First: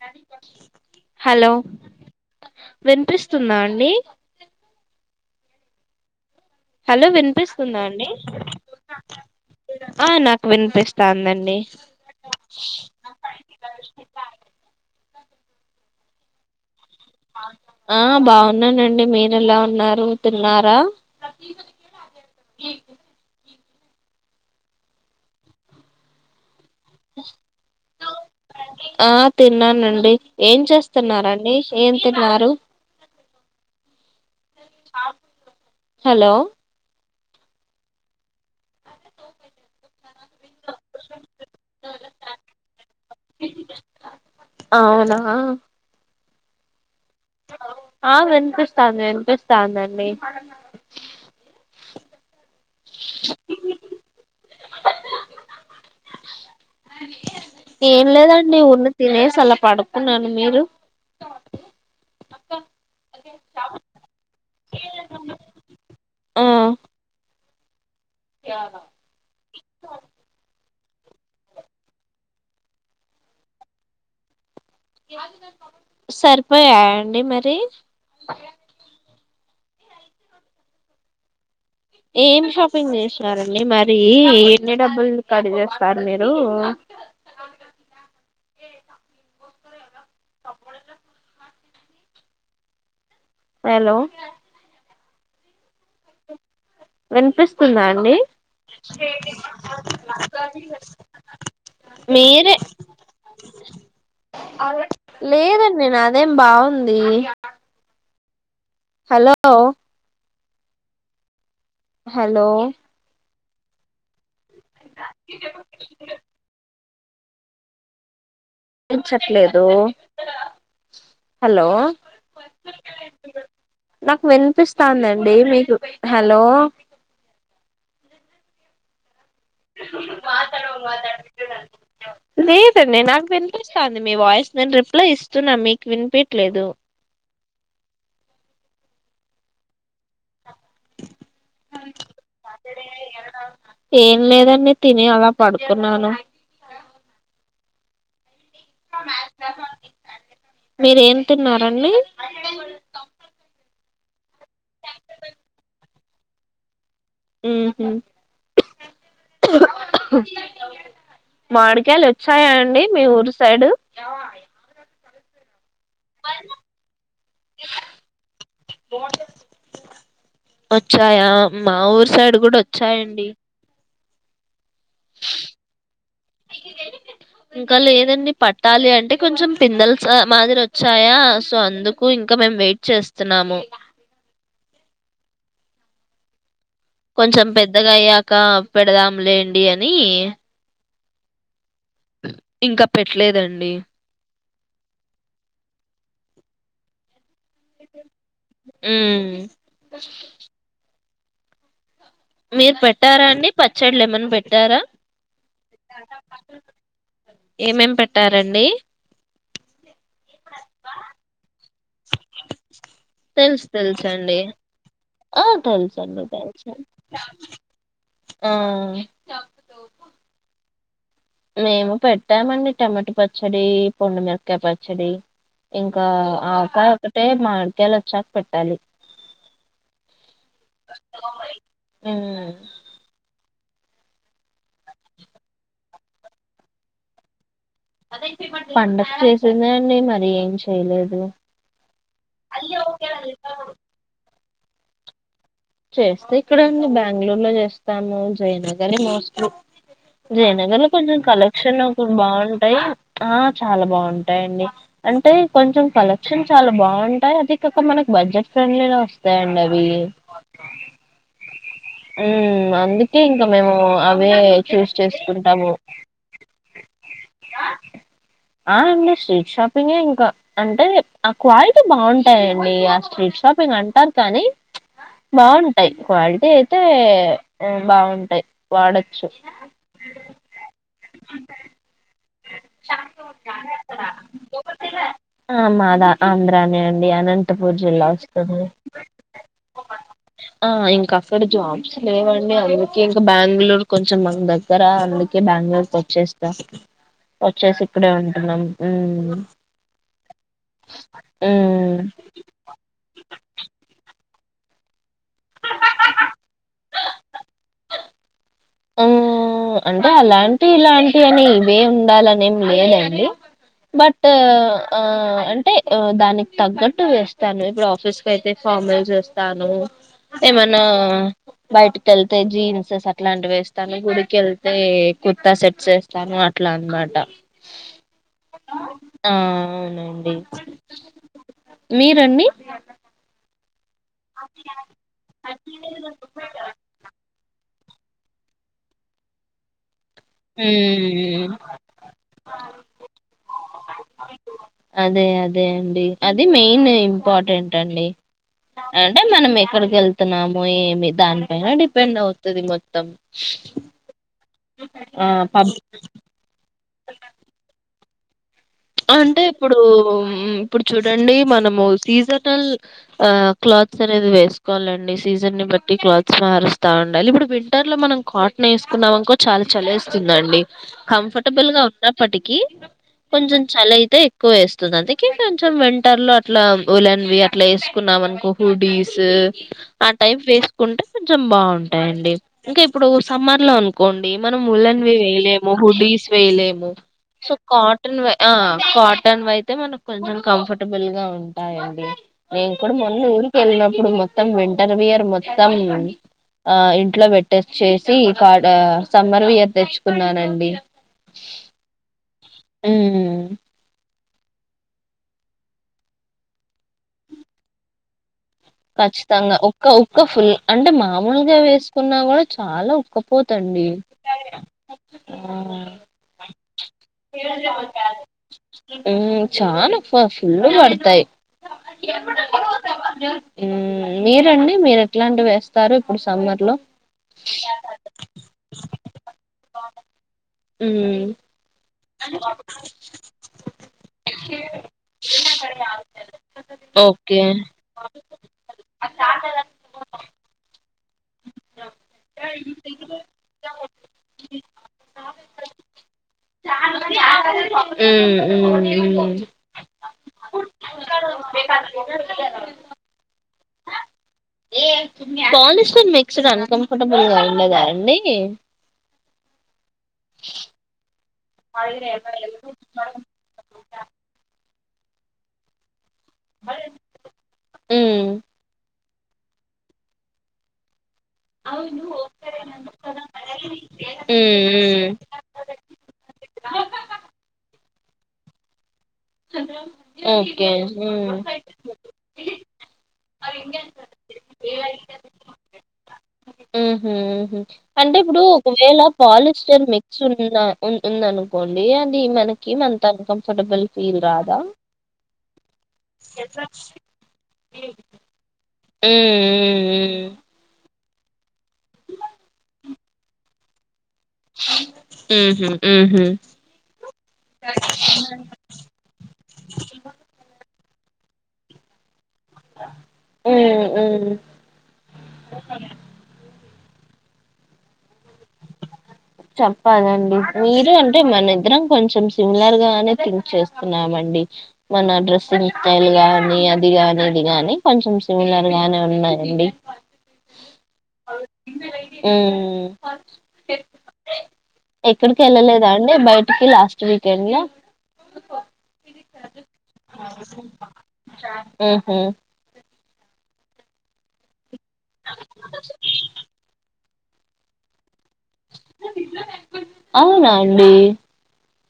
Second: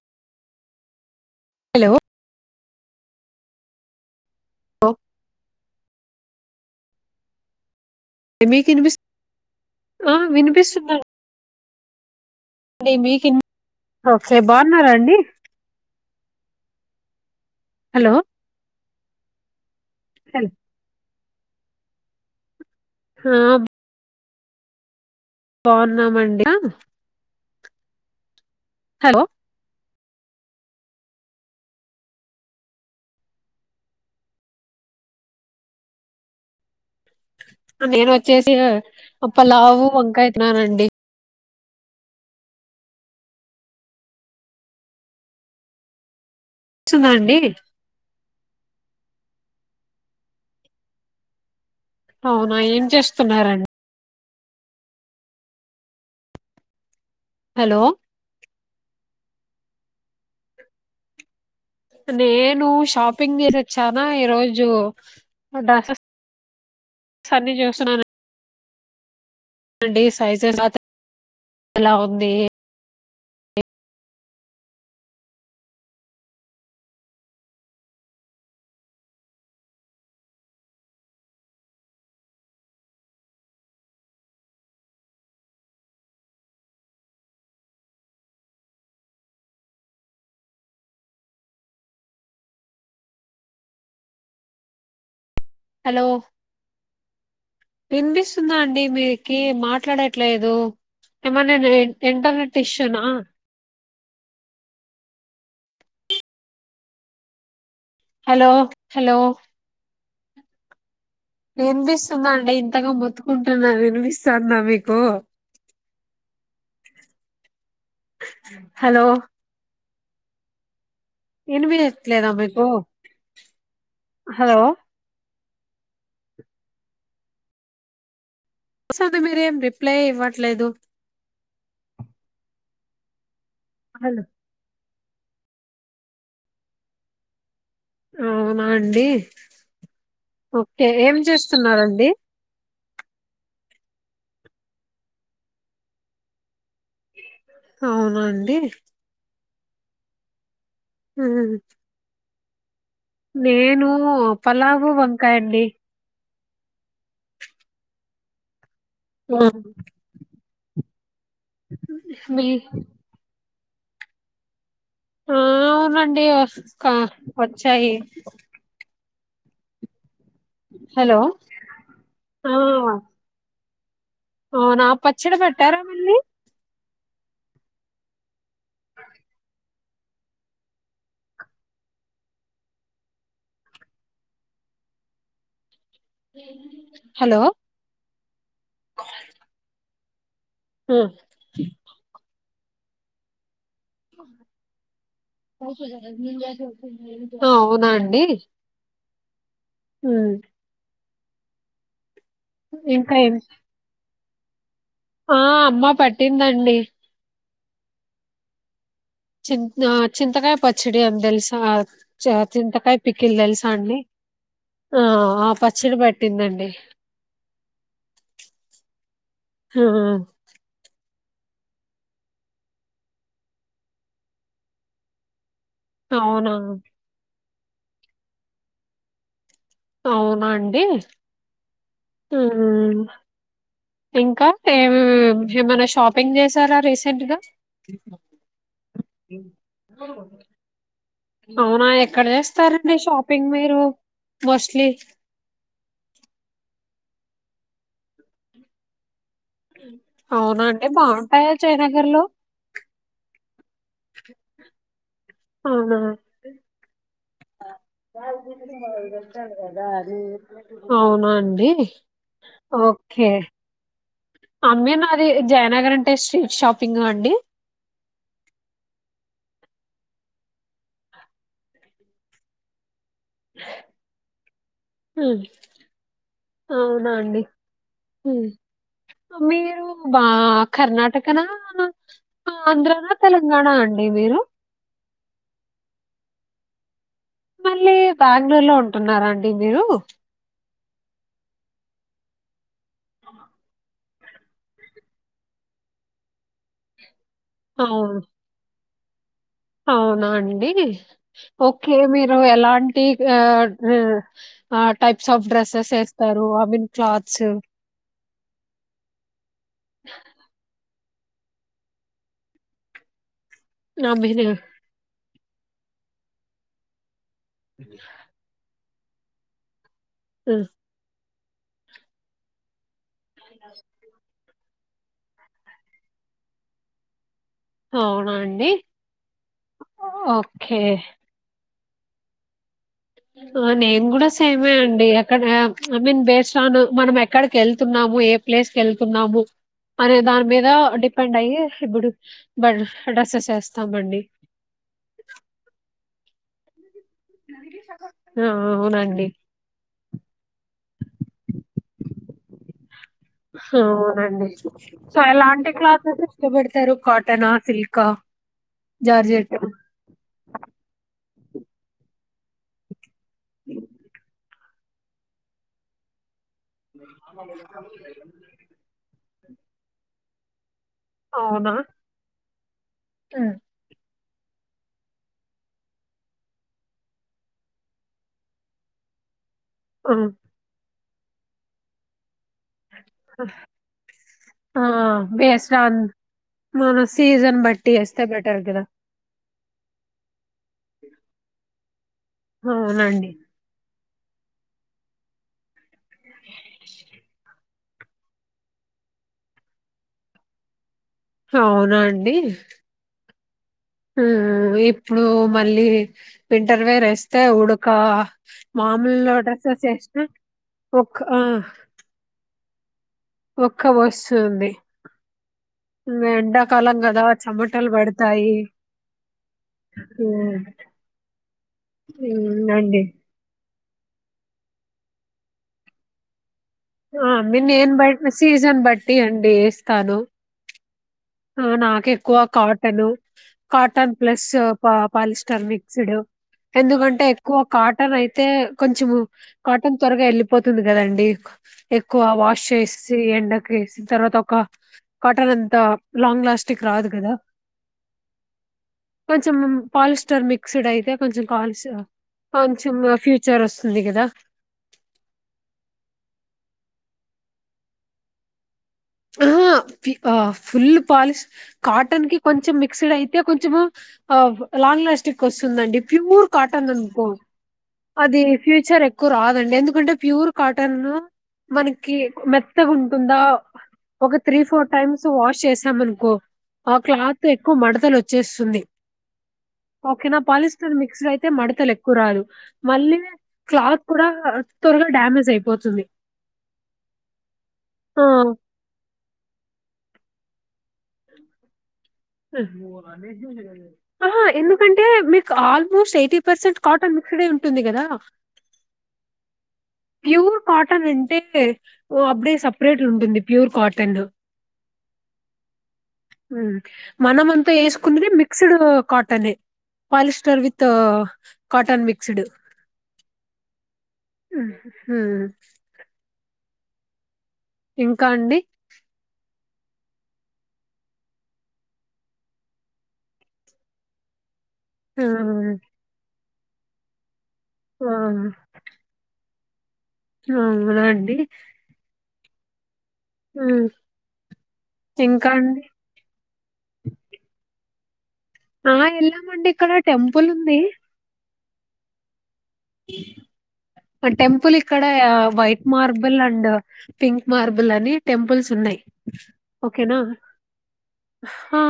నది ప హలో వినిపిస్తుందా అండి ఆ హలో వినిపిస్తుందాన్ మీకు వినిపిస్ ఆ నాకు వినిపిస్తాందండి ఒకే బాన్నారండి ఆ హలో బాగున్నానన్ మీరు ఎలా ఉన్నారు మీరు తిన్నారా ప్రతక హ బాగున్నామండి ఆ హలో ఆ తిన్నానండి ఏం చేస్తున్నరండి ఏం తిన్నారు హలో నేను వచ్చేసి అప్ప లావు వంకా తిన్నానండి అవునా స్తుందండి ను వినిపిస్తాందండి అ ఆ ఏం చేస్తున్నారండి హలో ఏం లేదండి ఉన్న తినే సల పడుకున్నాను మీరు నేను షాపింగ్ చేసిచ్చొనా ఈ రోజు జో స ఆ సన్ని చూస్తున్నా తలా ఉంది సరిపోయాయా అండి మరి ఏమి షాపింగ్ చేసినారండి మరి ఎన్ని డబ్బులు కడి చేస్తారు మీరు హలో హలో వినిపిస్తుందా అండి వినిపిస్తుందా అండి మీరకి మాట్లాడట్లేదు ఏమన్ననెను్ మీరే ఇంటర్నెట్ ఇష్యూనా లేదండి నాదేం బాగుంది హలో హలో వినిపిస్తుంద హలో అండి ఇంతగా మొతు కుంటున్నారు న సన్నమికు హలో చెట్లేదు హలో వినిపియట్లేదా మీకు నాకు హలో వినిపిస్తాందండి మీ హలో స అ మీర ఏం రిప్లై ఇవ్వట్లేదు లేదన్న నాకు విని స్తంది మీ హలో వాయిస్ అప్ల ఇస్తున్నా మీకు వినిపట్లేదు అవునా అండి ఓకే ఏం చేస్తున్నండి ఏం లేదండి తిని అలా పడుకున్నాను అవునండి ఇ మీరేం ఉమ్. తిన్నారండి అ నేను పలావు వంకాయండి ఉ హు ఉమ్. మాడికాయలు మీ వచ్చాయా అండి మీ ఊరు సైడు యా ఆ చనండి వచ్చాయి హలో వచ్చాయా మా ఊరు సైడ్ కూడా వచ్చాయండి ఆ నా పచ్చడి పెట్టారా మళ్ళీ ఇంకా లేదండి పట్టాలి అంటే కొంచెం పిందలు మాదిరి వచ్చాయా సో అందుకు ఇంకా మేము వెయిట్ చేస్తున్నాము హలో కొంచెం పెద్దగా అయ్యాక పెడదాంలేండి అని నయి ఉ ఇంకా పెట్టలేదండి అవునండి ఉ మీరు ఇంకా ఏం పెట్టారాని పచ్చడి లేమని పెట్ట ఇంటారా ఆ అమ్మా పట్టిందండి ఏమేం పెట్టారండి చింత చింతకాయ పచ్చడి అందెల్సా చింతకాయ పికిల్ తెలుసు తెలుసా అండి తెలుసండి ఆ తెలుసండి తెలుసు ఆ ఆ, మేము పెట్టామండి టమాటా పచ్చడి పొండుమిరకాయ పచ్చడి ఇంకా అవునా ఆకాయ ఒక్కటే మా నేలోచ్చక పెట్టాలి అవునాండి అండి ఉమ్ హ్మ్ ఇంకా ఏమ్ బుజ్జి ఏమన్నా షాప్ పింగ్ చేశారా రీసెంట్ గా పండక్ చేసిందండి మరి ఏం చేయలే లేదు అవునా ఎక్కడ జేస్తారండి షాపింగ్ మీరు మొస్లీ చేస్తే ఇక్కడే అండి బ్యాంగ్ ళూరులో చేస్తాము జయనగరే మోస్ స్లీ అవునా జయనగర్ అండి కొంచెం బాగుంటాయా కలెక్షన్ నాకు జయనగర్ లో బాగుంటాయి ఆ చాలా బాంటాయండి అం అంటే కొంచెం అవునా కలెక్షన్ చాలా బాం టాయ్ అది కాక మనకి బడ్జెట్ ఫ్రెండ్లీలో వస్తాయండి అవి అవునా అండి ఉమ్ అందుకే ఓకే ఇంకా మేము అవే చూస్ అమ్మే నాది చేసుకుంటాము జయనగర్ అంటే స్ట్రీట్ షాపింగా అండి ఆ అండి స్ట్రీట్ షాపింగే ఇంకా అంటే ఆ క్వాలిటీ బాంటాయండి ఆ ష స్ట్రీట్ షాపింగ్ అంటారు కానీ హ్మ్. బాంటాయ్ క్వాలిటీ అయితే అవునా అండి. బాగుంటాయి హ్మ్. వాడొచ్చు మీరు బా కర్ణాటకనా? ఆంధ్రానా? తెలంగాణ అండి మీరు? ఆ మాదా ఆంధ్రా నే అండి అనంతపూర్ మళ్ళీ జిల్లా బ్యాంగ్ వస్తుంది ళూరు లో ఉంటున్నారా అండి మీరు ఆ ఇంకా అక్కడ జాబ్స్ లేవండి అందుకే ఇంకా బ్యాంగ్ ళూరు కొంచెం మకు దగ్గర అందుకే బ్యాంగ్ ళూరుకి వచ్చేస్తా వచ్చేసి ఇక్కడే అవును. ఉంటున్నాం ఉ అవునా అండి ఉమ్ ఓకే మీరు ఎలాంటి ఆ ఆ టైప్స్ ఆఫ్ డ్రెస్సెస్ ఏస్తారు అబిన్ క్లాత్సూ హ్మ్. అంటే అలాంటి ఇలాం వని ఇవే ఉండాలని ఏం లేదండి ఐ బట్ మీన్ ఆ అంటే దానికి తగ్గట్టు వేస్ త్తాను ఇప్పుడు ఆఫీస్ కెల్తే అయితే ఫార్మల్ జేస్తాను హ్మ్. ఏమన్నా బైయటి కెల్తే జీన్స్ సెస్ ఇట్లాంటి వేస్తాను అయితే కుర్తా సెట్ చేస్తాను అట్లా అనమాట అవునా అండి అవునండి. ఓకే మీరండి ఆ నే మేం కూడా సేమే అండి ఎక్కడ ఐ మీన్ బేస్ ఆన్ మనం ఎక్కడికి వెళ్ వెతున్నాము ఏ ప్లేస్ కి వెళ్తున్నాము అనే దాని మీద డిపెండ్ హ్మ్. అయ్యి ఇప్పుడు బ డ్రెస్సెస్ వేస్తామండి అదే అదే అండి. అది మెయినే ఇంపార్టెంట్ అండి ఆ అంటే అవునండి మనం ఎక్కడికి వెళ్తున్నామో ఏమి దానిపైన డిపెండ్ అవుతుది మొత్తం ఆ, అవునండి సో ఆ ఎలాంటి పబ్ క్లాత్ అయితే ఇష్టపడతారు కాటనా సిల్క్ క అంటే ఇప్పుడు మ్మ్ ఇప్పుడు చూడండి మనము సీజనల్ ఆ క్లాత్స్ అనేది వేస్ట్ కోవాలండి సీజన్ ని బట్టి క్లాత్స్ మారుస్తా ఉండాలి ఇప్పుడు వింటర్ లో మనం కాటన్ వేసుకున్నాం అనుకో చాలా చలేస్తుందండి కంఫర్టబుల్ అవునా గా ఉన్నప్పటికీ ఉమ్. కొంచెం చలి అయితే ఎక్కువ వేస్తుంది అందుకే కొంచెం వింటర్ లో అట్లా ఉలెన్వి అట్లా వేసుకున్నాం అనుకో హుడీస్ ఆ ఉమ్. టైం వేసుకుంటే కొంచెం బావుంటాయండి ఇంకా ఇప్పుడు సమ్మర్ లో అనుకోండి మనం ఆ ఉలెన్వి వేయలేము బేస్డ్ ఆన్ హుడీస్ వేయలేము మన సో సీజన్ బట్టి కాటన్ వేస్తే వే ఆ బెటర్ కదా కాటన్ అవయితే మనకు కొంచెం కంఫర్టబుల్ గా ఉంటాయండి నేను కూడా మొన్న అవునండి ఊరికి వెళ్ళినప్ ఇప్పుడు మొత్తం వింటర్ వియర్ మొత్తం ఆ ఇంట్లో పెట్టొచ్చేసి కాట సమ్మర్ వియర్ తెచ్చుకున్నానండి. అవునా అండి హ్మ్ హ్మ్ హ్మ్ ఇప్పుడు మళ్ళీ వింటర్ వేరేస్తే ఉడక మామూలు ఖచ్చితంగా డ్రెస్సెస్ ఉక్క ఏస్తే ఉక్క ఫుల్ అంటే ఒక్క ఆ! మామూలుగా వేసుకున్నా కూడా చాలా ఉక్క ఒక్క పోతండి వస్తుంది. ఇంగ ఎండాకాలం గదా చెమటలు పడతాయి. ఉ చానా బ్బా హ్మ్. ఫుల్లు పడతాయి హ్మ్. అండి. ఉ మీరండి మీరు ఎట్లాంటివి వేస్తారు ఇప్పుడు సమ్మర్ లో మీ నేను బట్ సీజన్ బట్టి అండి వేస్తాను ఉ నాకు ఎక్కువ cotton cotton plus polyester mixed ఎందుకంటే ఓకే ఎక్కువ కాటన్ అయితే కొంచం కాటన్ త్వరగా వెళ్ళిపోతుంది కదండి ఎక్కువ వాష్ చేసి ఎండకు వేసిన తర్వాత ఒక కాటన్ అంతా లాంగ్ లాస్టింగ్ రాదు కదా మ్మ్ మ్మ్ మ్మ్ కొంచెం పాలిస్టర్ మిక్స్డ్ అయితే కొంచెం కాలస్ కొంచెం ఫ్యూచర్ వస్తుంది కదా పాలిస్టిన్ మిక్స్డ్న్ కంఫర్టబుల్ గా ఉండదా అండి ఆహా ఫుల్ పాలిష్ కాటన్ కి కొంచెం మిక్స్డ్ అయితే కొంచెము ఆ లాంగ్ లాస్టిక్ వస్తుందండి ప్యూర్ కాటన్కో మ్మ్ అది ఫ్యూచర్ ఎ రాదండి ఎందుకంటే ప్యూర్ కాటన్ మ్మ్ మనకి మెత్తగా ఉంటుందా ఒక త్రీ ఫోర్ మ్మ్ టైమ్స్ వాష్ చేసా మనుకో ఆ క్లాత్ ఎక్కువ మడతలు వచ్చేస్తుంది ఓకే నా పాలిస్టర్ మిక్స్డ్ అయితే మడతలు ఎక్కువ రాదు మళ్ళీ క్లాత్ కూడా త్వరగా డ్యామేజ్ అయిపోతుంది ఉ అంటే ఆ. ఇప్పుడు ఒకవేళ పాలిస్టర్ మిక్స్ ఉంద ఉ ఉంటుందనుకోండి అ ఆహా రాదా ఎందుకంటే మీకు ఆల్మోస్ట్ ఏయిటి పర్సెంట్ కాటన్ గుడ్డనే ఉంటు ఉ ఉ ప్యూర్ కాట్ టన్ అంటే ఓ అప్పుడే సపరేట్ ఉంటుంది ప్యూర్ కాటన్ హ్మ్ ఊహు మన వసుకు mixed cotton polyester with cotton mixed ఉ ఉ ఇంకా అండి చెప్పాలండి మీరు అంటే మన ఇద్దరం కొంచెం సిమిలర్ గానే థింక్ చేస్తున్నామండి మన హ్మ్ డ్రెస్సింగ్ స్టైల్ గా నీ అదిగాని ఇది గాని ఆ కొంచెం సిమిలర్ గానే ఉన్నాయండి అవు నా అండి ఉం ఉం ఎక్కడికి ఎళ్ళలేదా అండి బయటికి లాస్ట్ వీకెండ్ ల ఆ ఎళ్ళామండి ఇక్కడ టెంపుల్ ఉంది ఓహో టెంపులిక్ క్కడ white marble and pink marble అని టెంపుల్స్ ఉన్నయ్ ఓకేనా అవునా అండి ఆ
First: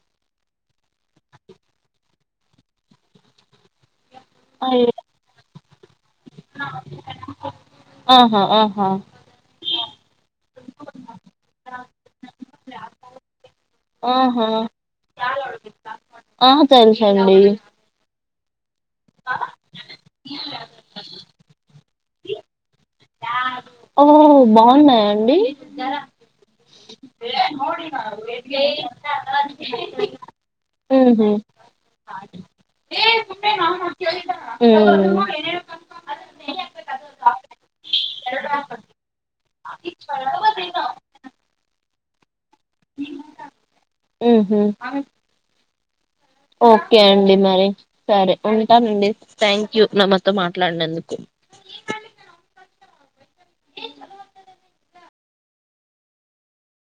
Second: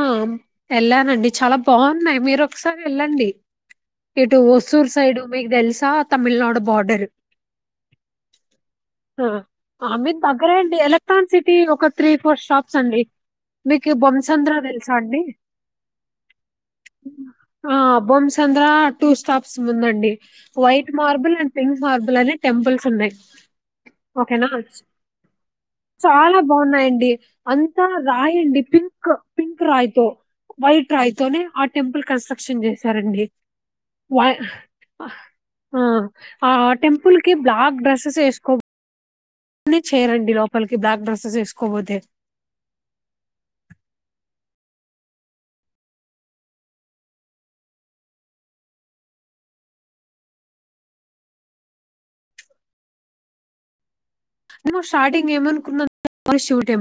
వెళ్ళానండి చాలా బాగున్నాయి మీరు ఒకసారి ఎళ్ళండి ఇటు ఒసూర్ అయ్యో సైడ్ మిక్ తెల్సా తమిళనాడు బార్డర్ ఆహా ఆహా అ ఆ మీక్ దగ్గరే అండీ ఎలక్ట్రాన్ సిటి ఒక త్రి ఫోర్ స్టాప్స్ అండీ మీకు ఆహా బోంసద్రం తెల్సా అండీ ఆ తెలుసండి ఆ బోం సంద్రా టూ స్టాప్స్ ముందండి వైట్ మార్బుల్ అ మార్బుల్ అనే టెంపుల్స్ ఉన్నయి ఒ బాగున్నాయండి డి అంతా రాయండి పింక్ పింక్ రాయితో వైట్ రాయి ఊహు తోనే ఆ టెంపుల్ కన్స్ట్రక్షన్ చేసారండి వా ఆ ఆ టెంపుల్ కి బ్లాక్ డ్రెస్సెస్ వేసుకో ని చేయరండి లోపలికి బ్లాక్ డ్రెస్సెస్ వేసుకోపోతే ఉహు ఓకే అండి మరి సరే ఉంటానండి థ్యాంక్ యూ నామతో మాట్లాడినందుకు నువ్ స్టార్టింగ్ ఏమనుకున్నాం శుటెమ్